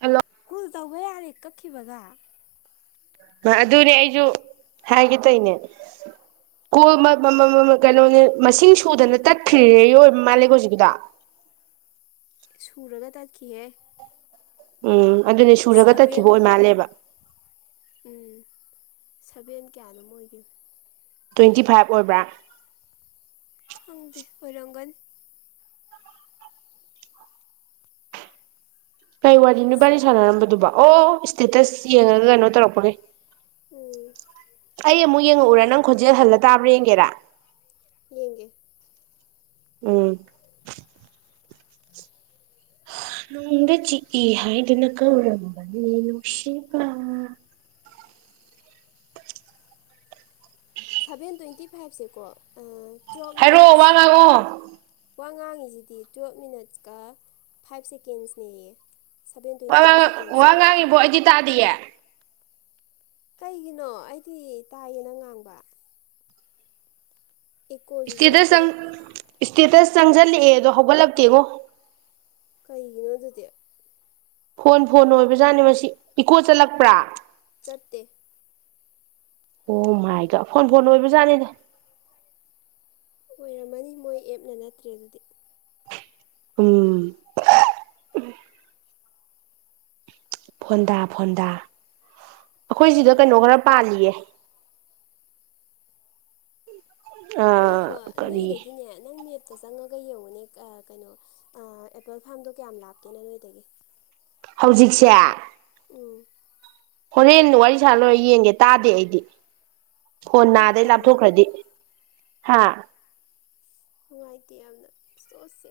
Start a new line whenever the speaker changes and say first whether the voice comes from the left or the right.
right: Hello
left: ꯀꯨꯜ ꯇꯧꯕ ꯌꯥꯔꯦ ꯀꯛꯈꯤꯕꯒ
right: ꯑꯗꯨꯅꯦ ꯑꯩꯁꯨ ꯍꯥꯏꯒꯦ ꯇꯣꯏꯅꯦ ꯀꯣ ꯀꯩꯅꯣꯅꯦ ꯃꯁꯤꯡ ꯁꯨꯗꯅ ꯇꯠꯈ꯭ꯔꯤꯦ ꯌ ꯑꯣꯏꯕ ꯃꯥꯜꯂꯦ ꯍꯧꯖꯤꯛꯀꯤꯨꯗ
left: ꯁꯨꯔꯒ ꯇꯠꯈꯤꯍꯦ
right: ꯎꯝ ꯑꯗꯨꯅꯦ ꯁꯨꯔꯒ
left: ꯁꯚꯦꯟ
right: ꯇꯠꯈꯤꯕ ꯑꯣꯏ ꯃꯥꯜꯂꯦꯕ
left: ꯎꯝ ꯁꯚꯦꯟ ꯀꯌꯥ ꯑꯗꯨꯝ ꯑꯣꯏꯒꯦ
right: ꯇ꯭ꯋꯦꯟꯇꯤ ꯐꯥꯏꯚ ꯑꯣꯏꯕ꯭ꯔꯥ
left: ꯈꯪꯗꯦ ꯑꯣꯏꯔꯪꯒꯜ
right: ꯀꯩ ꯋꯥꯔꯤ ꯅꯨꯄꯥꯅꯤ ꯁꯥꯟꯅꯔꯝꯕꯗꯨꯕ ꯑꯣ ꯏꯁꯇꯦꯇꯁ ꯌꯦꯡꯉꯒ ꯀꯩꯅꯣ ꯇꯧꯔꯛꯄꯒꯦ
left: ꯎꯝ
right: ꯑꯩ ꯑꯃꯨꯛ ꯌꯦꯡꯉꯛꯎꯔ ꯅꯪ ꯈꯣꯟꯖꯦꯜ ꯍꯜꯂ ꯇꯥꯕ꯭ꯔꯥ ꯌꯦꯡꯒꯦꯔꯥ
left: ꯃꯤꯒꯦ
right: ꯎꯝ
left: [unintelligible]
right: ꯗ ꯆꯍ ꯏꯗꯤꯅꯀ ꯎꯔꯝꯕꯁꯤꯥ
left: ꯁꯚꯦꯟ ꯇ꯭ꯋꯦꯟꯇꯤ ꯐꯥꯏꯚꯁꯦꯀꯣ ꯇ꯭ꯌꯦꯦꯜꯞ
right: ꯍꯥꯏꯔꯛꯑꯣ ꯋꯥ
left: ꯃꯤꯅꯠꯁ
right: ꯉꯥꯡꯉꯛꯑꯣ
left: ꯋꯥ ꯉꯥꯡꯉꯤꯁꯤꯗꯤ ꯇꯨꯋꯦꯜꯞ ꯃꯤꯅꯠꯁꯀ ꯐꯥꯏꯕ ꯁꯦꯀꯦꯟꯁꯅꯦꯌꯦ ꯁꯚꯦꯟ ꯇ꯭ꯋꯦꯟꯇꯤ
right: ꯋꯥ
left: ꯐꯥꯏꯚ ꯁꯦꯀꯦꯟꯁꯦ
right: ꯋꯥ ꯉꯥꯡꯉꯤꯕꯣ ꯑꯩꯗꯤ ꯇꯥꯗꯤꯌꯦꯦ
left: ꯀꯩꯒꯤꯅꯣ ꯑꯩꯗꯤ ꯇꯥꯏꯌꯦꯅ ꯉꯥꯡꯕ
right: ꯏꯁꯇꯦꯇꯁ
left: ꯏꯀꯣꯁꯨꯨꯖꯦ
right: ꯆꯪ ꯏꯁꯇꯦꯇꯁ ꯆꯪꯁꯤꯜꯂꯛꯑꯦ ꯑꯗꯣ ꯍꯧꯒꯠꯂꯛꯇꯦꯀꯣ
left: ꯀꯩꯒꯤꯅꯣ ꯑꯗꯨꯗꯤ
right: ꯐꯣꯟ ꯐꯣꯟꯅ ꯑꯣꯏꯕ ꯖꯥꯠꯅꯤ ꯃꯁꯤ ꯏꯀꯣ ꯆꯠꯂꯛꯄ꯭ꯔꯥ
left: ꯆꯠꯇꯦ
right: ꯑꯣ ꯃꯥꯏꯗ ꯐꯣꯟ ꯐꯣꯟꯅ ꯑꯣꯏꯕ ꯖꯥꯠꯅꯤꯗ
left: ꯑꯣꯏꯔꯝꯃꯅꯤ ꯃꯣꯏ ꯑꯦꯞꯅ ꯅꯠꯇ꯭ꯔꯦ ꯑꯗꯨꯗꯤ
right: ꯎꯝ ꯐꯣꯟꯗꯥ ꯐꯣꯟꯗꯥ ꯑꯩꯈꯣꯏ
left: ꯐꯣꯟꯗꯥ
right: ꯁꯤꯗ ꯀꯩꯅꯣ ꯈꯔ
left: ꯐꯣꯟꯗꯥ
right: ꯄꯥꯜꯂꯤꯌꯦ
left: ꯉꯈꯣ
right: ꯀꯔꯤ
left: ꯅꯣꯏꯗꯒꯤꯅꯦ ꯅꯪ ꯅꯦꯠ ꯑꯇ ꯆꯪꯉꯒ ꯌꯦꯡꯉꯨꯅꯦ ꯀꯩꯅꯣ ꯑꯦꯄꯜ ꯐꯥꯝꯗꯣ ꯀꯌꯥꯝ ꯂꯥꯞꯀꯦꯅ ꯅꯣꯏꯗꯒꯤ
right: ꯍꯧꯖꯤꯛꯁꯦ
left: ꯎꯝ
right: ꯍꯣꯔꯦꯟ ꯋꯥꯔꯤ ꯁꯥ ꯂꯣꯏꯔ ꯌꯦꯡꯒꯦ ꯇꯥꯗꯦ ꯑꯩꯗꯤ ꯍꯣꯟ
left: ꯑꯩꯗꯤ
right: ꯅꯥꯗꯩ
left: ꯇꯥꯏꯌꯦ
right: ꯂꯥꯞꯊꯣꯛꯈ꯭ꯔꯗꯤ ꯍꯥ
left: ꯅꯨꯡꯉꯥꯏꯇꯦ ꯌꯥꯝꯅ ꯆꯣꯠꯁꯦ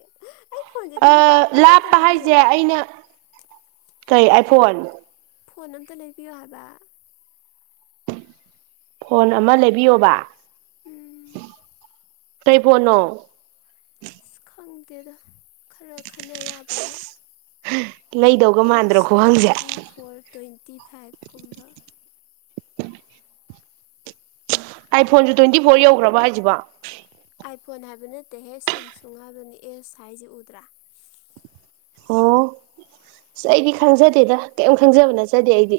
right: ꯂꯥꯞꯄ ꯍꯥꯏꯁꯦ ꯑꯩꯅ ꯀꯩ ꯑꯥꯏꯐꯣꯟ
left: ꯐꯣꯟ ꯑꯝꯇ ꯂꯩꯕꯤꯌꯣ ꯍꯥꯏꯕ
right: ꯐꯣꯟ ꯑꯃ ꯂꯩꯕꯤꯌꯣꯕ
left: ꯎꯝ
right: ꯇꯩ ꯄꯅꯣ
left: ꯑꯁ ꯈꯪꯗꯦꯗ ꯈꯔ ꯈꯟꯅ ꯌꯥꯕ ꯑꯃ
right: ꯂꯩꯗꯧꯒ ꯃꯥꯟꯗ꯭ꯔꯣ ꯈꯨꯍꯪꯁꯦ
left: ꯐꯤꯇꯤ ꯐꯥꯏꯚ ꯀꯨꯝꯕ
right: ꯑꯥꯏ ꯐꯣꯟꯁꯨ ꯇ꯭ꯋꯦꯟꯇꯤ ꯐꯣꯔ ꯌꯧꯈ꯭ꯔꯕ ꯍꯥꯏꯁꯤꯕꯣ
left: ꯑꯥꯏꯐꯣꯟ ꯍꯥꯏꯕ ꯅꯠꯇꯦꯍꯦ ꯁꯦꯝꯁꯨꯡ ꯍꯥꯏꯕꯅꯤ ꯑꯦꯁ ꯍꯥꯢꯁꯤ ꯎꯗ꯭ꯔꯥ
right: ꯑꯣ ꯑꯩꯗꯤ ꯈꯪꯖꯗꯦꯗ ꯀꯩꯝ ꯈꯪꯖꯕ ꯅꯠꯆꯗꯦ ꯑꯩꯗꯤ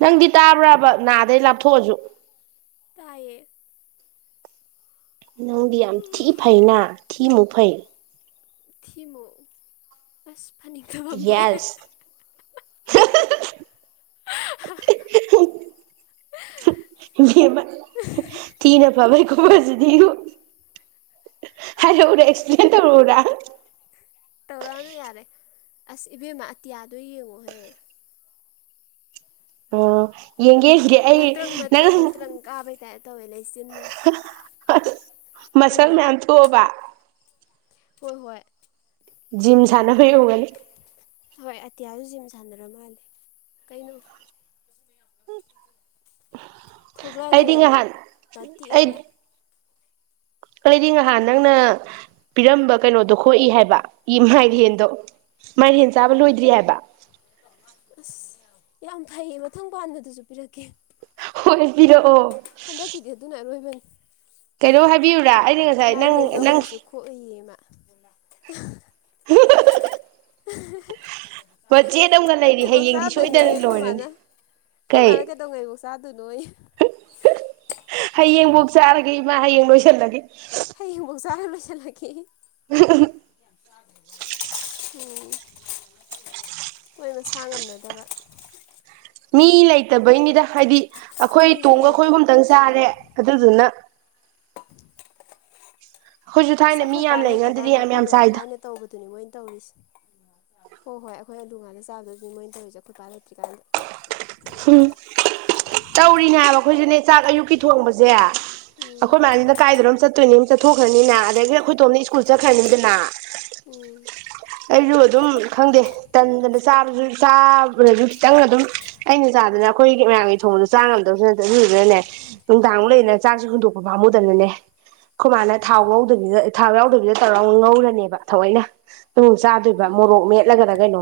right: ꯅꯪꯗꯤ ꯇꯥꯕ꯭ꯔꯕ ꯅꯥꯗꯩ ꯂꯥꯞꯊꯣꯛꯑꯁꯨ
left: ꯇꯌꯦ
right: ꯅꯪꯗꯤ ꯌꯥꯝ ꯊꯤ ꯐꯩꯅ ꯊꯤꯃꯨꯛ ꯐꯩ
left: ꯊꯤꯃꯨꯛ ꯑꯁ ꯐꯅꯤꯡꯇꯕ ꯑꯃ ꯕꯣꯛꯌꯦ
right: ꯌꯦꯁ
left: [inaudible]
right: ꯊꯤ ꯅ ꯐꯕ ꯁꯤꯗꯤ ꯍꯥꯏꯔꯛꯎꯔ ꯑꯦꯛꯁꯄ꯭ꯂꯦꯟ ꯇꯧꯔꯛꯎꯔꯥ
left: ꯇꯧꯔꯛꯑꯅꯣ ꯌꯥꯔꯦ ꯑꯁ ꯏꯕꯦꯝꯃ ꯑꯇꯤꯌꯥꯗꯣ ꯌꯦꯡꯉꯣꯍꯦ
right: ꯑꯣ ꯌꯦꯡꯒꯦ ꯌꯦꯡꯒꯦ ꯑꯩ
left: ꯃꯇ꯭ꯔꯪ
right: ꯅꯪ
left: ꯃꯇ꯭ꯔꯪ ꯃꯇ꯭ꯔꯪ ꯀꯥꯕꯩ ꯇꯥꯏꯞ ꯇꯧꯋꯦ ꯂꯩꯆꯤꯟꯅ
right: ꯃꯁꯜ
left: ꯎꯕ꯭ꯔꯥ
right: ꯃꯌꯥꯝ ꯊꯣꯛꯑꯕ
left: ꯍꯣꯏ ꯍꯣꯏ
right: ꯖꯤꯝ ꯁꯅꯕꯩ ꯑꯣꯢꯔꯝꯒꯅꯤ
left: ꯍꯣꯏ ꯑꯇꯤꯌꯥꯁꯨ ꯖꯤꯝ ꯁꯥꯟꯅꯔ ꯃꯥꯜꯂꯦ ꯀꯩꯅꯣ ꯊꯣꯛꯂꯥꯥꯛꯑꯒ
right: ꯑꯩꯗꯤ
left: ꯌꯦꯡꯉꯣ
right: ꯉꯍꯥꯟ
left: ꯃꯇꯦꯛ
right: ꯑꯩ
left: ꯑꯃ
right: ꯑꯩꯗꯤ ꯅꯍꯥꯟ ꯅꯪꯅ ꯄꯤꯔꯝꯕ ꯀꯩꯅꯣꯗꯣ ꯈꯣꯏ ꯍꯥꯏꯕ ꯃꯥꯏꯂꯦꯟꯗꯣ ꯃꯥꯏꯂꯦꯟ ꯆꯥꯕ ꯂꯣꯏꯗ꯭ꯔꯤ ꯍꯥꯏꯕ
left: ꯑꯁ ꯌꯥꯝ ꯐꯩꯌꯦ ꯃꯊꯪ ꯄꯥꯟꯕꯗꯁꯨ ꯄꯤꯔꯛꯀꯦ
right: ꯍꯣꯏ ꯄꯤꯔꯛꯑꯣ
left: ꯍꯦꯟꯗꯛꯀꯤꯗꯤ ꯑꯗꯨꯅ ꯑꯔꯣꯏꯕꯅꯤ
right: ꯀꯩꯅꯣ ꯍꯥꯏꯕꯤꯌꯨꯨꯔꯥ
left: ꯃꯥꯏꯔꯦꯟꯗꯣ ꯍꯧꯖꯤꯛꯁꯨ ꯈꯣꯛꯏꯌꯦꯕ [inaudible]
right: ꯃꯆꯦꯠ ꯑꯃꯒ ꯂꯩꯔꯤ ꯍꯌꯦꯡꯗꯤ ꯁꯣꯏꯗꯅ ꯂꯣꯏꯔꯅꯤ
left: ꯈꯣꯏ
right: ꯀꯩ
left: ꯃꯥꯅ ꯀꯩꯗꯧꯉꯩꯕꯧ ꯆꯥꯗꯣꯏꯅꯣꯌꯦ
right: ꯍꯌꯦꯡꯕꯣꯛ ꯆꯥꯔꯒꯦ ꯏꯃꯥ ꯍꯌꯦꯡ ꯂꯣꯏꯁꯜꯂꯒꯦ
left: ꯍꯌꯦꯡꯕꯧ ꯆꯥꯔ ꯂꯣꯏꯁꯜꯂꯛꯀꯦ
right: [inaudible]
left: ꯎꯝ ꯃꯣꯏ ꯃꯁꯥ ꯉꯝꯅꯗꯕ
right: ꯃꯤ ꯂꯩꯇꯕꯩꯅꯤꯗ ꯍꯥꯏꯗꯤ ꯑꯩꯈꯣꯏ
left: ꯃꯤꯁꯨ
right: ꯇꯣꯡꯒ
left: ꯂꯩꯇꯕ
right: ꯑꯩꯈꯣꯏꯒꯨꯝꯇꯪ
left: ꯆꯨꯝꯃꯦ
right: ꯆꯥꯔꯦ ꯑꯗꯨꯗꯨꯅ ꯑꯩꯈꯣꯏꯁꯨ
left: ꯑꯁ
right: ꯊꯥꯏꯅ ꯃꯤ
left: ꯑꯩꯈꯣꯏ ꯏꯄꯥ
right: ꯌꯥꯝ
left: ꯂꯩꯇ
right: ꯂꯩꯉꯥꯟꯗꯗꯤ
left: ꯀꯥꯟꯗ
right: ꯌꯥꯝ ꯌꯥꯝ
left: ꯑꯩꯈꯣꯏꯅ
right: ꯆꯥꯏꯗ
left: ꯊꯥꯏꯅ ꯇꯧꯕꯗꯨꯅꯤ ꯃꯣꯏꯅ ꯇꯧꯔꯤꯁꯦ ꯍꯣꯏ ꯍꯣꯏ ꯑꯩꯈꯣꯏ ꯑꯂꯨ ꯉꯥꯟꯅ ꯆꯥꯕꯗꯅꯤ ꯃꯣꯏꯅ ꯇꯧꯔꯤꯁꯦ ꯈꯨꯠꯀ ꯂꯩꯇ꯭ꯔꯤꯀꯥꯟꯗ
right: ꯎꯝ ꯇꯧꯔꯤꯅꯦ ꯍꯥꯏꯕ ꯑꯩꯈꯣꯏꯁꯨꯅꯦ ꯆꯥꯛ ꯑꯌꯨꯛꯀꯤ ꯊꯣꯡꯕꯁꯦ
left: ꯎꯝ
right: ꯑꯩꯈꯣꯏ ꯃꯌꯥꯝꯁꯤꯅ ꯀꯥꯏꯗꯣꯏꯅꯣ ꯆꯠꯇꯣꯏꯅꯤ ꯆꯠꯊꯣꯛꯈ꯭ꯔꯅꯤꯅ ꯑꯗꯒꯤ ꯑꯩꯈꯣꯏ ꯇꯣꯝꯅ ꯁ꯭ꯀꯨꯜ ꯆꯠꯈ꯭ꯔꯅꯤꯗꯅ
left: ꯎꯝ
right: ꯑꯩꯁꯨ ꯑꯗꯨꯝ ꯈꯪꯗꯦ ꯇꯟꯗꯅ ꯆꯥ ꯆꯥꯕꯗꯁꯨ ꯈꯤꯇꯪ ꯑꯗꯨꯝ ꯑꯩꯅ ꯆꯥꯗꯅ ꯑꯩꯈꯣꯏꯒꯤ ꯃꯌꯥꯝꯒꯤ ꯊꯣꯡꯗ ꯆꯥ ꯉꯝꯗꯕꯁꯨ ꯅꯠꯇ ꯑꯗꯨꯗꯨꯅꯅꯦ ꯅꯨꯡꯗꯥꯡꯃꯨꯛ ꯂꯩꯗꯅ
left: ꯎꯝ
right: ꯆꯥꯛꯁꯨ ꯍꯨꯟꯗꯣꯛꯄ ꯄꯥꯝꯃꯨꯗꯕꯅꯅꯦ ꯈꯣꯢ ꯃꯅ ꯊꯥꯎ ꯉꯧꯗꯕꯤꯗ ꯊꯥꯎ ꯌꯥꯎꯗꯕꯤꯗ ꯇꯧꯔ ꯉꯧꯔꯅꯦꯕ ꯊꯑꯣꯏꯅ ꯅ ꯆꯥꯗꯣꯏ
left: ꯎꯝ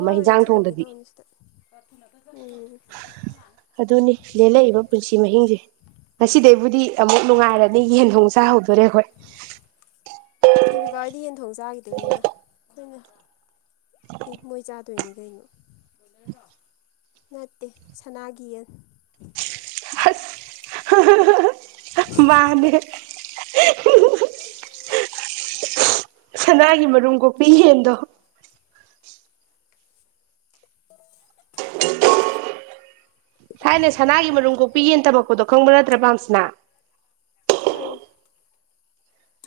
left: ꯌꯥꯎꯔꯦ ꯊꯤꯗꯣꯛꯀꯦ ꯇꯧꯅꯤ ꯁꯤꯗ ꯎꯝ
right: ꯑꯗꯨꯅꯤ ꯂꯦꯜꯂꯛꯏꯕ ꯄꯨꯟꯁꯤ ꯃꯍꯤꯡꯁꯦ ꯉꯁꯤꯗꯩꯕꯨꯗꯤ ꯑꯃꯨꯛ ꯅꯨꯡꯉꯥꯏꯔꯅꯤ ꯌꯦꯟꯊꯣꯡ ꯆꯥꯍꯧꯗꯣꯔꯦ ꯑꯈꯣꯏ
left: ꯔꯩꯃꯥ ꯈꯣꯏꯅ ꯏ ꯃꯣꯏ ꯆꯥ ꯇꯣꯏꯅꯤ ꯀꯩꯅꯣ ꯅꯠꯇꯦ ꯁꯅꯥꯒꯤ ꯌꯦꯟ
right: ꯑꯁ ꯃꯥꯅꯦ ꯁꯅꯥꯒꯤ ꯃꯔꯨꯝ ꯀꯣꯛꯄꯤ ꯌꯦꯟꯗꯣ ꯁꯥꯏꯅ ꯁꯅꯥꯒꯤ ꯃꯔꯨꯝ ꯀꯣꯛꯄꯤ ꯌꯦꯟ ꯇꯝꯃꯛꯄꯗꯣ ꯈꯪꯕ ꯅꯠꯇ꯭ꯔꯥ ꯄꯥꯝꯁꯤꯅꯥ
left: ꯈꯪꯉꯦ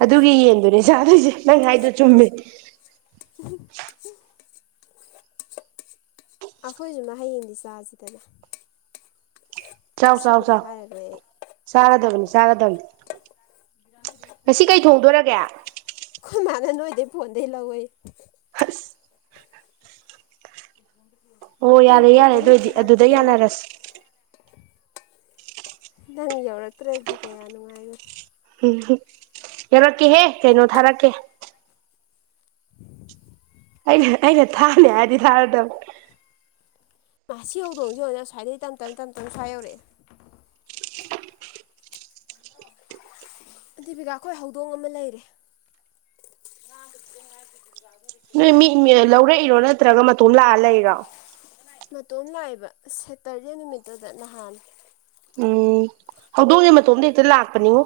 right: ꯑꯗꯨꯒꯤ ꯌꯦꯟꯗꯨꯅꯦ ꯆꯥꯗꯣꯏꯁꯦ ꯅꯪ ꯍꯥꯏꯗꯣ ꯆꯨꯝꯃꯦ
left: ꯎ ꯑꯩꯈꯣꯏꯁꯨ ꯍꯌꯦꯡꯗꯤ ꯆꯥꯁꯤꯗꯅ
right: ꯆꯥꯎ ꯆꯥꯎ
left: ꯉꯁꯤꯕꯨꯗꯤ
right: ꯆꯥꯎ
left: ꯍꯥꯏꯔꯔꯣꯏ ꯑꯩ
right: ꯁꯔꯥꯗꯒꯅꯤ ꯁꯔꯗꯕꯅꯤ ꯉꯁꯤ ꯀꯩ ꯊꯣꯡꯗꯣꯏꯔꯒꯦ
left: ꯅꯣꯏꯗꯒꯤ ꯐꯣꯟꯗꯒꯤ ꯂꯧꯋꯦ
right: ꯍꯁ ꯑꯣ ꯌꯥꯔꯦ ꯌꯥꯔꯦ
left: ꯇꯦꯡꯀꯣꯠ
right: ꯑꯗꯨ ꯑꯣꯏꯗꯤ
left: ꯑꯃꯠꯇ
right: ꯑꯗꯨꯗ
left: ꯍꯥꯞꯄꯛꯑꯣꯌꯦ
right: ꯌꯥꯅꯔꯁꯤ
left: ꯅꯪ ꯌꯧꯔꯛꯇ꯭ꯔꯗꯤ ꯀꯌꯥ ꯅꯨꯡꯉꯥꯏꯔꯤ
right: ꯎꯝ ꯌꯧꯔꯛꯀꯦꯍꯦ ꯀꯩꯅꯣ ꯊꯥꯔꯛꯀꯦ ꯑꯩꯅ ꯑꯩꯅ ꯊꯥꯅꯦ ꯍꯥꯏꯗꯤ ꯊꯥꯔꯗ
left: ꯃꯥ ꯁꯤ ꯌꯧꯗꯣꯡꯁꯤ ꯌꯧ ꯁꯁ꯭ꯥꯏꯗꯗꯒꯤ ꯇ ꯇꯞ ꯇ ꯇꯞ ꯁ꯭ꯋꯥ ꯌꯧꯔꯛꯑꯦ ꯗꯦꯕꯤꯀꯥ ꯑꯩꯈꯣꯏ ꯍꯧꯗꯣꯡ ꯑꯃ ꯂꯩꯔꯦ
right: ꯅꯣꯏ ꯃꯤ ꯂꯧꯔꯛꯏꯔꯣ ꯅꯠꯇ꯭ꯔꯒ ꯃꯇꯣꯝ ꯂꯥꯛꯑ ꯂꯩꯔꯣ
left: ꯃꯇꯣꯝ ꯂꯥꯛꯏꯕ ꯁꯦꯇꯔꯗꯦ ꯅꯨꯃꯤꯠꯇꯨꯗ ꯅꯍꯥꯟ
right: ꯎꯝ ꯍꯧꯗꯣꯡꯁ ꯃꯇꯣꯝꯗ ꯍꯦꯛꯇ ꯂꯥꯛꯄꯅꯤꯉꯣ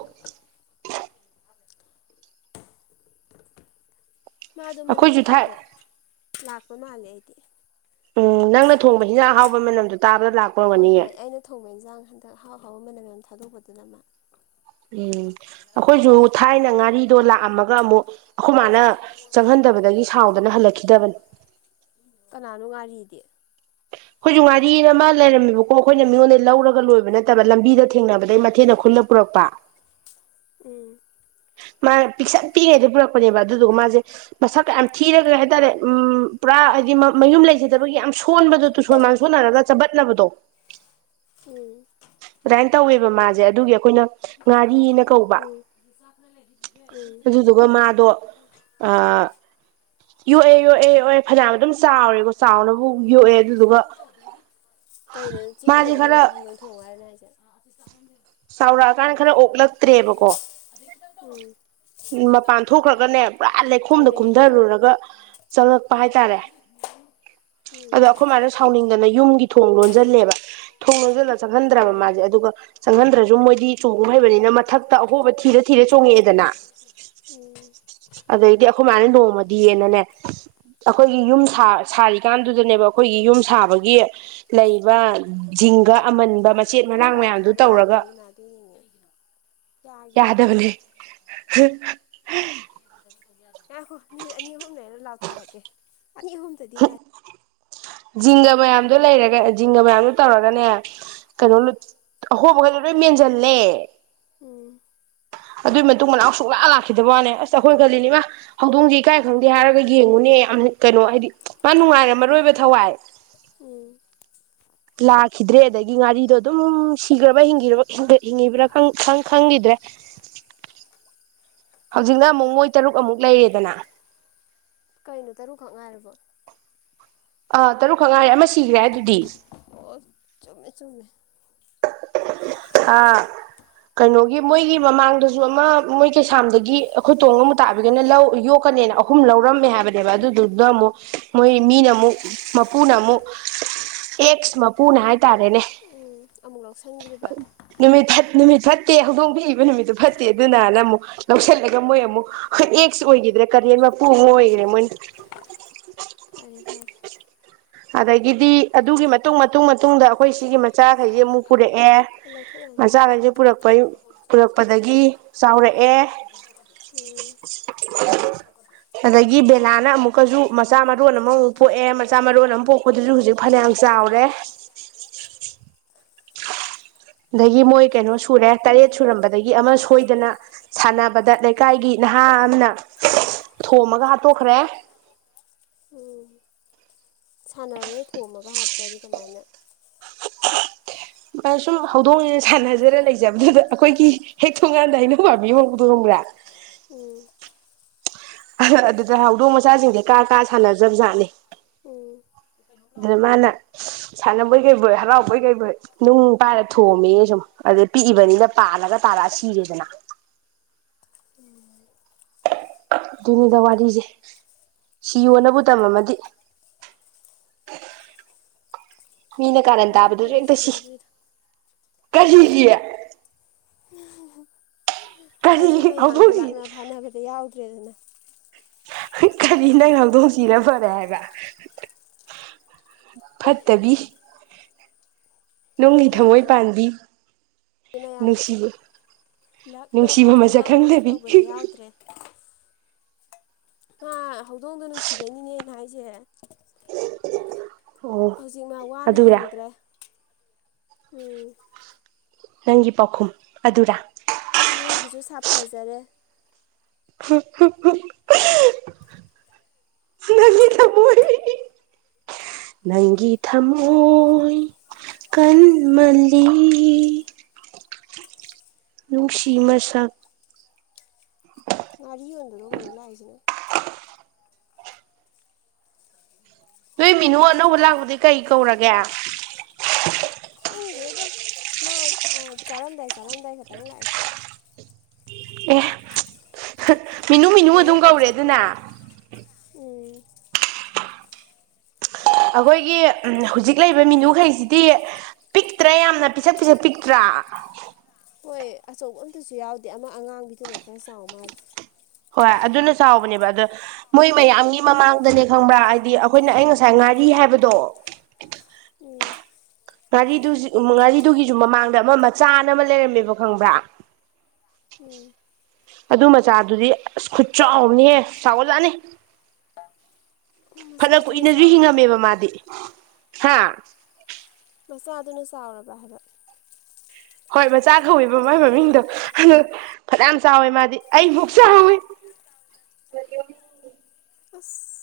left: ꯃꯥꯗꯣ ꯃꯅꯝ
right: ꯑꯩꯈꯣꯏꯁꯨ ꯊꯥꯏ
left: ꯃꯍꯥꯗ ꯂꯥꯛꯄ ꯃꯥꯜꯂꯦ ꯑꯩꯗꯤ
right: ꯎꯝ ꯅꯪꯅ ꯊꯣꯡꯕ ꯍꯤꯟꯖꯥꯡ ꯍꯍꯥꯎꯕꯩ ꯃꯅꯝꯗꯨ ꯇꯥꯕꯗ
left: ꯍꯣꯏ
right: ꯂꯥꯛꯄꯒꯅꯤꯌꯦ
left: ꯍꯣꯏ ꯑꯩꯅ ꯊꯣꯡꯕ ꯏꯟꯖꯥꯡ ꯍꯟꯗꯛ ꯑꯥꯎ ꯍꯥꯎꯕ ꯃꯅꯌꯥꯝ ꯌꯥꯝꯌꯥꯝ ꯊꯥꯗꯣꯛꯄꯗꯨꯅ ꯑꯃ
right: ꯎꯝ ꯑꯗꯣ ꯂꯥꯛꯑꯝꯃꯒ ꯑꯃꯨꯛ ꯑꯩꯈꯣꯏ ꯃꯥꯅ ꯆꯪꯍꯟꯗꯕꯗꯒꯤ ꯁꯥꯎꯗꯅ ꯍꯜꯂꯛꯈꯤꯗꯕꯅꯤ
left: ꯀꯅꯥꯅꯨ ꯉꯔꯤ ꯃꯤꯗꯤ
right: ꯑꯩꯈꯣꯏꯁꯨ ꯉꯥꯔꯤ ꯑꯃ ꯂꯩꯔꯝꯃꯦꯕꯀꯣ ꯑꯩꯈꯣꯏꯅ ꯃꯤꯉꯣꯟꯗ ꯂꯧꯔꯒ ꯂꯣꯏꯕ ꯅꯠꯇꯕ ꯂꯝꯕꯤꯗ ꯊꯦꯡꯅꯕꯗ ꯑꯗꯩ ꯃꯊꯦꯜꯅ ꯈꯨꯜꯂ ꯄꯨꯔꯛꯄ
left: ꯍꯝ
right: ꯃꯥꯅ ꯄꯤꯛꯁꯛ ꯄꯤꯛꯉꯩꯗ ꯄꯨꯔꯛꯄꯅꯦꯕ ꯑꯗꯨꯗꯨꯒ ꯃꯥꯁꯦ ꯃꯁꯛ ꯀꯌꯥꯝ ꯊꯤꯔꯒ ꯍꯥꯏꯇꯥꯔꯦ ꯎ ꯄꯨꯔꯥ ꯍꯥꯏꯕꯗꯤ ꯃꯌꯨꯝ ꯂꯩꯖꯗꯕꯒꯤ ꯌꯥꯝ ꯁꯣꯟꯕꯗꯣ ꯇꯨꯁꯣꯟ ꯃꯥꯡꯁꯣꯟꯅꯔꯒ ꯆꯄꯠꯅꯕꯗꯣ
left: ꯎꯝ
right: ꯀꯃꯅ ꯇꯧꯋꯦꯕ ꯃꯥꯁꯦ ꯑꯗꯨꯒꯤ ꯑꯩꯈꯣꯏꯅ ꯉꯥꯔꯤꯅ ꯀꯧꯕ
left: ꯎꯝ ꯎꯝ
right: ꯑꯗꯨꯗꯨꯒ ꯃꯥꯗꯣ ꯑ ꯌꯣꯛꯑꯦ ꯌꯣꯛꯑꯦ ꯌꯣꯛꯑꯦ ꯐꯅꯌꯥꯝꯅ ꯑꯗꯨꯝ ꯆꯥꯎꯔꯦꯀꯣ ꯆꯥꯎꯅꯕꯨ ꯌꯣꯛꯑꯦ ꯑꯗꯨꯗꯨꯒ ꯃꯥꯁꯦ ꯈꯔ ꯆꯥꯎꯔꯛꯑꯀꯥꯟꯗ ꯈꯔ ꯑꯣꯛꯂꯛꯇ꯭ꯔꯦꯕꯀꯣ
left: ꯎ ꯎꯝ
right: ꯃꯄꯥꯟ ꯊꯣꯛꯈ꯭ꯔꯒꯅꯦ ꯄꯨꯔꯥ ꯂꯩꯈꯣꯝꯗ
left: ꯇꯧꯔꯦ ꯈꯤꯇꯪ
right: ꯀꯨꯝꯊꯔꯨꯔꯒ ꯆꯉꯛꯄ ꯍꯥꯏꯇꯥꯔꯦ
left: ꯎꯝ
right: ꯑꯗꯣ ꯑꯩꯈꯣꯏꯃꯥꯏꯅ ꯁꯥꯎꯅꯤꯡꯗꯅ ꯌꯨꯝꯒꯤ ꯊꯣꯡ ꯂꯣꯟꯁꯤꯜꯂꯦꯕ ꯊꯣꯡꯅꯁꯤꯜꯂ ꯆꯪꯍꯟꯗ꯭ꯔꯕ
left: ꯎꯝ
right: ꯃꯥꯁꯦ ꯑꯗꯨꯒ ꯆꯪꯍꯟꯗ꯭ꯔꯁꯨ ꯃꯣꯏ ꯆꯣꯡꯉꯨ ꯍꯩꯕꯅꯤꯅ ꯃꯊꯛꯇ ꯑꯍꯣꯕ ꯊꯤꯔ ꯊꯤꯔ ꯆꯣꯡꯉꯛꯑꯦꯗꯅ
left: ꯎꯝ
right: ꯑꯩꯗꯤ ꯑꯩꯈꯣꯏ ꯃꯥꯅ ꯅꯣꯡꯃꯗꯤꯌꯦꯅꯅꯦ ꯑꯩꯈꯣꯏꯒꯤ ꯌꯨꯝ ꯁꯥ ꯁꯥꯔꯤꯀꯥꯟꯗꯨꯗꯅꯦꯕ ꯑꯩꯈꯣꯏꯒꯤ ꯌꯨꯝ ꯁꯥꯕꯒꯤ ꯂꯩꯕ ꯇꯤꯡꯒ ꯑꯃꯟꯕ ꯃꯆꯦꯠ ꯃꯅꯥꯥꯡ ꯃꯌꯥꯝꯗꯨ ꯇꯧꯔꯒ
left: ꯌꯥꯗꯦꯅꯦꯃ ꯑꯗꯨꯣꯏꯅꯦꯅꯦ
right: ꯌꯥꯗꯕꯅꯦ
left: ꯑꯥ ꯍꯣ ꯃꯤꯅꯤꯠ ꯑꯅꯤ ꯑꯍꯨꯝ ꯂꯩꯔ ꯂꯥꯎ ꯊꯥꯔꯛꯀꯦ ꯑꯅꯤ ꯑꯍꯨꯝꯗꯗꯤ ꯉꯥꯏ
right: ꯖꯤꯡꯒ ꯃꯌꯥꯝꯗꯣ ꯂꯩꯔꯒ ꯖꯤꯡꯒ ꯃꯌꯥꯝꯗꯣ ꯇꯧꯔꯒꯅꯦ ꯀꯩꯅꯣ
left: ꯎꯝ
right: ꯑꯍꯣꯕꯒ ꯑꯔ ꯃ ꯆꯜꯂꯦ
left: ꯎꯝ
right: ꯑꯗꯨꯏ ꯃꯇꯨꯡ ꯃꯅꯥꯎ ꯁꯨꯡꯂꯥꯛ ꯂꯥꯛꯈꯤꯗꯕꯅꯦ ꯑꯁ ꯑꯩꯈꯣꯏꯅ ꯈꯜꯂꯤꯅꯤꯃ ꯍꯧꯗꯣꯡꯁꯦ ꯏꯀꯥꯏ ꯈꯪꯗꯦ ꯍꯥꯏꯔꯒ ꯌꯦꯡꯉꯨꯅꯦ ꯌꯥꯝ ꯀꯩꯅꯣ ꯍꯥꯏꯗꯤ ꯃꯥ ꯅꯨꯡꯉꯥꯏꯔꯦ ꯃꯔꯣꯏ ꯑꯣꯏꯕ ꯊꯋꯥꯏ
left: ꯎꯝ
right: ꯂꯥꯛꯈꯤꯗ꯭ꯔꯦ ꯑꯗꯒꯤ ꯉꯥꯔꯤꯗꯣ ꯑꯗꯨꯝ ꯁꯤꯈ꯭ꯔꯕꯤꯡ ꯍꯤꯡꯕ꯭ꯔꯥ ꯈꯪꯈꯤꯗ꯭ꯔꯦ
left: [unintelligible]
right: ꯍꯧꯖꯤꯛꯅ ꯑꯃꯨꯛ ꯃꯣꯏ ꯇꯔꯨꯛ ꯑꯃꯨꯛ ꯂꯩꯔꯦꯗꯅ
left: ꯀꯩꯅꯣ ꯇꯔꯨꯛꯈꯛ ꯉꯥꯏꯔꯕꯣ
right: ꯑꯥ ꯇꯔꯨꯛ ꯈꯛꯉꯥꯏꯔꯦ ꯑꯃ ꯁꯤꯈ꯭ꯔꯦ ꯑꯗꯨꯗꯤ
left: ꯆꯨꯝꯉꯃꯦ
right: ꯍꯥꯥ ꯀꯩꯅꯣꯒꯤ ꯃꯣꯏꯒꯤ ꯃꯃꯥꯡꯗꯁꯨ ꯑꯃ ꯃꯣꯏ ꯀꯩꯁꯥꯝꯗꯒꯤ ꯑꯩꯈꯣꯏ ꯇꯣꯡ ꯑꯃ ꯇꯥꯕꯤꯒꯅ ꯂꯧ ꯌꯣꯛ ꯅꯦꯅ ꯑꯍꯨꯝ ꯂꯧꯔꯝꯃꯦ ꯍꯥꯏꯕꯅꯦꯕ ꯑꯗꯨꯗꯨꯗ ꯑꯃꯨꯛ ꯃꯣꯏ ꯃꯤꯅ ꯑꯃꯨꯛ ꯃꯄꯨꯅ ꯑꯃꯨꯛ ꯑꯦꯁ ꯃ ꯄꯨꯅ ꯍꯥꯏ
left: ꯎꯝ ꯑꯃꯨꯛ ꯂꯧꯁꯟꯈ꯭ꯔꯤꯕ
right: ꯅꯨꯃꯤꯠ ꯅꯨꯃꯤꯠ ꯐꯠꯇꯦ ꯍꯧꯗꯣꯡ ꯊꯣꯛꯏꯕ ꯅꯨꯃꯤꯠꯇꯨ ꯐꯠꯇꯦ ꯑꯗꯨꯅꯅ ꯑꯃꯨꯛ ꯂꯧꯁꯤꯜꯂꯒ ꯃꯣꯏ ꯑꯃꯨꯛ ꯐ ꯑꯦꯛꯁ ꯑꯣꯏꯈꯤꯗ꯭ꯔꯥ ꯀꯔꯤ ꯃꯄꯨ ꯑꯃ ꯑꯣꯏꯒꯔꯦ ꯃꯣꯏꯅ
left: ꯐꯔꯦ ꯐꯔꯦ
right: ꯑꯗꯒꯤꯗꯤ ꯑꯗꯨꯒꯤ ꯃꯇꯨꯡ ꯃꯇꯨꯡ ꯃꯇꯨꯡꯗ ꯑꯩꯈꯣꯏ ꯁꯤꯒꯤ ꯃꯆꯥꯈꯩꯁꯦ ꯑꯃꯨꯛ ꯄꯨꯔꯛꯑꯦ
left: ꯑꯩ ꯂꯧꯊꯣꯛ ꯌꯥꯅꯤ
right: ꯃꯆꯥꯈꯩꯁꯨ ꯄꯨꯔꯛꯄꯩ ꯄꯨꯔꯛꯄꯗꯒꯤ ꯆꯥꯎꯔꯛꯑꯦ
left: ꯎꯝ
right: [inaudible] ꯑꯗꯒꯤ ꯕꯦꯂꯥꯅ ꯑꯃꯨꯛꯀꯁꯨ ꯃꯆꯥ ꯃꯔꯣꯟ ꯑꯃꯃꯨꯛ ꯄꯣꯛꯑꯦ ꯃꯆꯥ ꯃꯔꯣꯟ ꯑꯃ ꯄꯣꯛꯄꯗꯁꯨ ꯍꯧꯖꯤꯛ ꯐꯅ ꯌꯥꯝ ꯆꯥꯎꯔꯦ [unintelligible] ꯑꯗꯒꯤ ꯃꯣꯏ ꯀꯩꯅꯣ ꯁꯨꯔꯦ ꯇꯔꯦꯠ ꯁꯨꯔꯝꯕꯗꯒꯤ ꯑꯃ ꯁꯣꯏꯗꯅ ꯁꯥꯟꯅꯕꯗ ꯂꯩꯀꯥꯏꯒꯤ ꯅꯍꯥ ꯑꯃꯅ ꯊꯣꯝꯃꯒ ꯍꯥꯠꯇꯣꯛꯈ꯭ꯔꯦ
left: ꯎꯝ ꯁꯥꯟꯅꯕꯗ ꯊꯣꯝꯃꯒ ꯍꯥꯠꯄꯗꯤ ꯀꯃꯥꯏꯅ
right: ꯑ ꯁꯨꯝ ꯍꯧꯗꯣꯡꯅ ꯁꯥꯟꯅꯖꯔ ꯂꯩꯖꯕꯗꯨꯗ ꯑꯩꯈꯣꯏꯒꯤ ꯍꯦꯛ ꯊꯣꯡꯀꯥꯟꯗ ꯑꯩꯅꯧ ꯄꯥꯝꯕꯤ ꯍꯣꯡꯕꯗ ꯍꯣꯡꯕ꯭ꯔꯥ
left: ꯎꯝ
right: ꯑꯗꯨꯗ ꯍꯧꯗꯣꯡ ꯃꯆꯥꯁꯤꯡꯁꯦ ꯀꯥ ꯀꯥ ꯁꯥꯟꯅꯖꯕ ꯖꯥꯠꯅꯦ
left: ꯎꯝ
right: ꯑꯗꯨ꯭ꯔꯃꯅ ꯁꯥꯟꯅꯕꯣꯏ ꯀꯩꯕꯣꯏ ꯍꯔꯥꯎꯕꯣꯏ ꯀꯩꯕꯣꯏ ꯅꯨꯡ ꯄꯥꯏꯔ ꯊꯣꯝꯃꯦ ꯁꯨꯝ ꯑꯗꯨꯗꯩ ꯄꯤꯛꯏꯕꯅꯤꯅ ꯄꯥꯜꯂꯒ ꯇꯥ ꯈꯔ ꯁꯤꯔꯦꯗꯅ
left: [inaudible]
right: ꯗꯨꯅꯤꯗ ꯋꯥꯔꯤꯖꯦ ꯁꯤꯌꯣꯅꯕꯨ ꯇꯝꯃꯝꯃꯗꯤ
left: [inaudible]
right: ꯃꯤꯅ ꯀꯥꯔꯟ
left: ꯐꯔꯦ
right: ꯇꯥꯕꯗꯖꯨ
left: ꯐꯔꯦ
right: ꯍꯦꯛꯇ ꯁꯤ
left: ꯁꯤꯖꯈ꯭ꯔꯤꯗꯣ
right: ꯀꯔꯤꯒꯤ ꯀꯔꯤ
left: ꯍꯧꯖꯤꯛ ꯃꯌꯥꯝꯒꯤ
right: ꯍꯧꯗꯣꯡꯁꯤ
left: ꯂꯥꯛꯅ ꯐꯥꯅꯕꯗ ꯌꯥꯎꯗ꯭ꯔꯦꯗꯅ
right: ꯀꯔꯤ ꯅꯪꯅ ꯍꯧꯗꯣꯡ ꯁꯤꯔ ꯐꯔꯦ ꯍꯥꯏꯕ ꯐꯠꯇꯕꯤ ꯅꯨꯡꯒꯤ ꯊꯝꯃꯣꯏ
left: ꯅꯠꯇꯦ
right: ꯄꯥꯟꯕꯤ ꯅꯨꯡꯁꯤꯌꯦ
left: ꯂꯛꯅꯥ ꯐꯥꯅꯕ ꯑꯃ ꯑꯃ ꯇꯧꯕꯗ ꯌꯥꯎꯗ꯭ꯔꯦ [unintelligible] ꯑ ꯍꯧꯗꯣꯡꯗꯣ ꯅꯨꯡꯁꯤꯕꯩꯅꯤꯅꯦ ꯑꯩꯅ ꯍꯥꯏꯁꯦ
right: ꯑꯣ
left: ꯍꯧꯖꯤꯛ ꯃꯥ ꯋꯥꯅ
right: ꯑꯗꯨꯔꯥ
left: ꯍꯤꯡꯗ꯭ꯔꯦ ꯎꯝ
right: ꯅꯪꯒꯤ ꯄꯥꯎꯈꯨꯝ ꯑꯗꯨꯔꯥ
left: ꯅꯣꯏꯒꯤꯁꯨ ꯁꯥꯐꯖꯔꯦ
right: ꯉ ꯅꯪꯒꯤꯤ ꯊꯝꯣ ꯀꯟꯃꯜꯂꯤh. ꯎ ꯁꯤꯤꯃꯁ
left: ꯉꯔꯤꯣꯗ ꯂ ꯀꯩꯅ ꯂꯑꯁꯤꯅ
right: ꯅꯣꯏ ꯃꯤꯅꯨ ꯑꯅꯧꯕ ꯂꯥꯛꯄꯗꯤ ꯀꯩ ꯀꯧꯔꯒꯦ
left: ꯗꯦꯗꯣ ꯃꯥ ꯆꯔꯝꯗꯥ ꯆꯔꯝꯗꯥꯏ ꯈꯈꯤꯇꯪ ꯂꯥꯛꯑ
right: ꯑꯦ ꯍ ꯃꯤꯅꯨ ꯃꯤꯅꯨ
left: ꯂꯣꯏꯔꯦ
right: ꯑꯗꯨꯝ ꯀꯧꯔꯦ
left: ꯆꯠꯈꯤ
right: ꯑꯗꯨꯅ
left: ꯎꯝ
right: ꯑꯩꯈꯣꯏꯒꯤ [unintelligible] ꯍꯨꯖꯤꯛ ꯂꯩꯕ ꯃꯤꯅꯨꯈꯩꯁꯤꯗꯤ ꯄꯤꯛꯇ꯭ꯔꯥ ꯌꯥꯝꯅ ꯄꯤꯁꯛ ꯄꯤꯁꯛ ꯄꯤꯛꯇ꯭ꯔꯥ
left: ꯍꯣꯏ ꯑꯆꯧꯕ ꯑꯝꯇꯁꯨ ꯌꯥꯎꯗꯦ ꯑꯃ ꯑꯉꯥꯡꯕꯤꯗꯨꯅ ꯈꯔ ꯆꯥꯎ ꯃꯥꯜꯂꯦ
right: ꯍꯣꯏ ꯑꯗꯨꯅ ꯆꯥꯎꯕꯅꯦꯕ ꯑꯗꯣ ꯃꯣꯏ ꯃꯌꯥꯝꯒꯤ ꯃꯃꯥꯡꯗꯅꯦ ꯈꯪꯕ꯭ꯔꯥ ꯑꯩꯗꯤ ꯑꯩꯈꯣꯏꯅ ꯑꯩ ꯉꯁꯥꯏ ꯉꯥꯔꯤ ꯍꯥꯏꯕꯗꯣ
left: [inaudible]
right: ꯉꯥꯔꯤꯗꯨꯖꯤꯛ ꯎ ꯉꯥꯔꯤꯗꯨꯒꯤꯖꯨ ꯃꯃꯥꯡꯗ ꯑꯃ ꯃꯆꯥꯅ ꯑꯃ ꯂꯩꯔꯝꯃꯦꯕ ꯈꯪꯕ꯭ꯔꯥ
left: ꯎꯝ
right: ꯑꯗꯨ ꯃꯆꯥꯗꯨꯗꯤ ꯑꯁ ꯈꯨꯠ ꯆꯥꯎꯕꯅꯤꯍꯦ ꯆꯥꯎꯒꯠꯂꯛꯅꯤ ꯐꯅ
left: ꯃꯆꯥꯗꯨꯅ
right: ꯀꯨꯏꯅꯁꯨ
left: ꯆꯥꯎꯔꯕ
right: ꯍꯤꯡꯉꯝꯃꯦꯕ ꯃꯥꯗꯤ ꯍꯥ
left: ꯃꯆꯥꯗꯨꯅ ꯆꯥꯎꯔꯕ ꯍꯥꯏꯕ
right: ꯍꯣꯏ ꯃꯆꯥ ꯀꯧꯋꯦꯕ ꯃꯣꯏ ꯃꯃꯤꯡꯗꯣ ꯑꯗꯨ ꯐꯅꯌꯥꯝ ꯆꯥꯎꯋꯦ ꯃꯥꯗꯤ ꯑꯩꯃꯨꯛ ꯆꯥꯎꯋꯤ
left: ꯏꯁ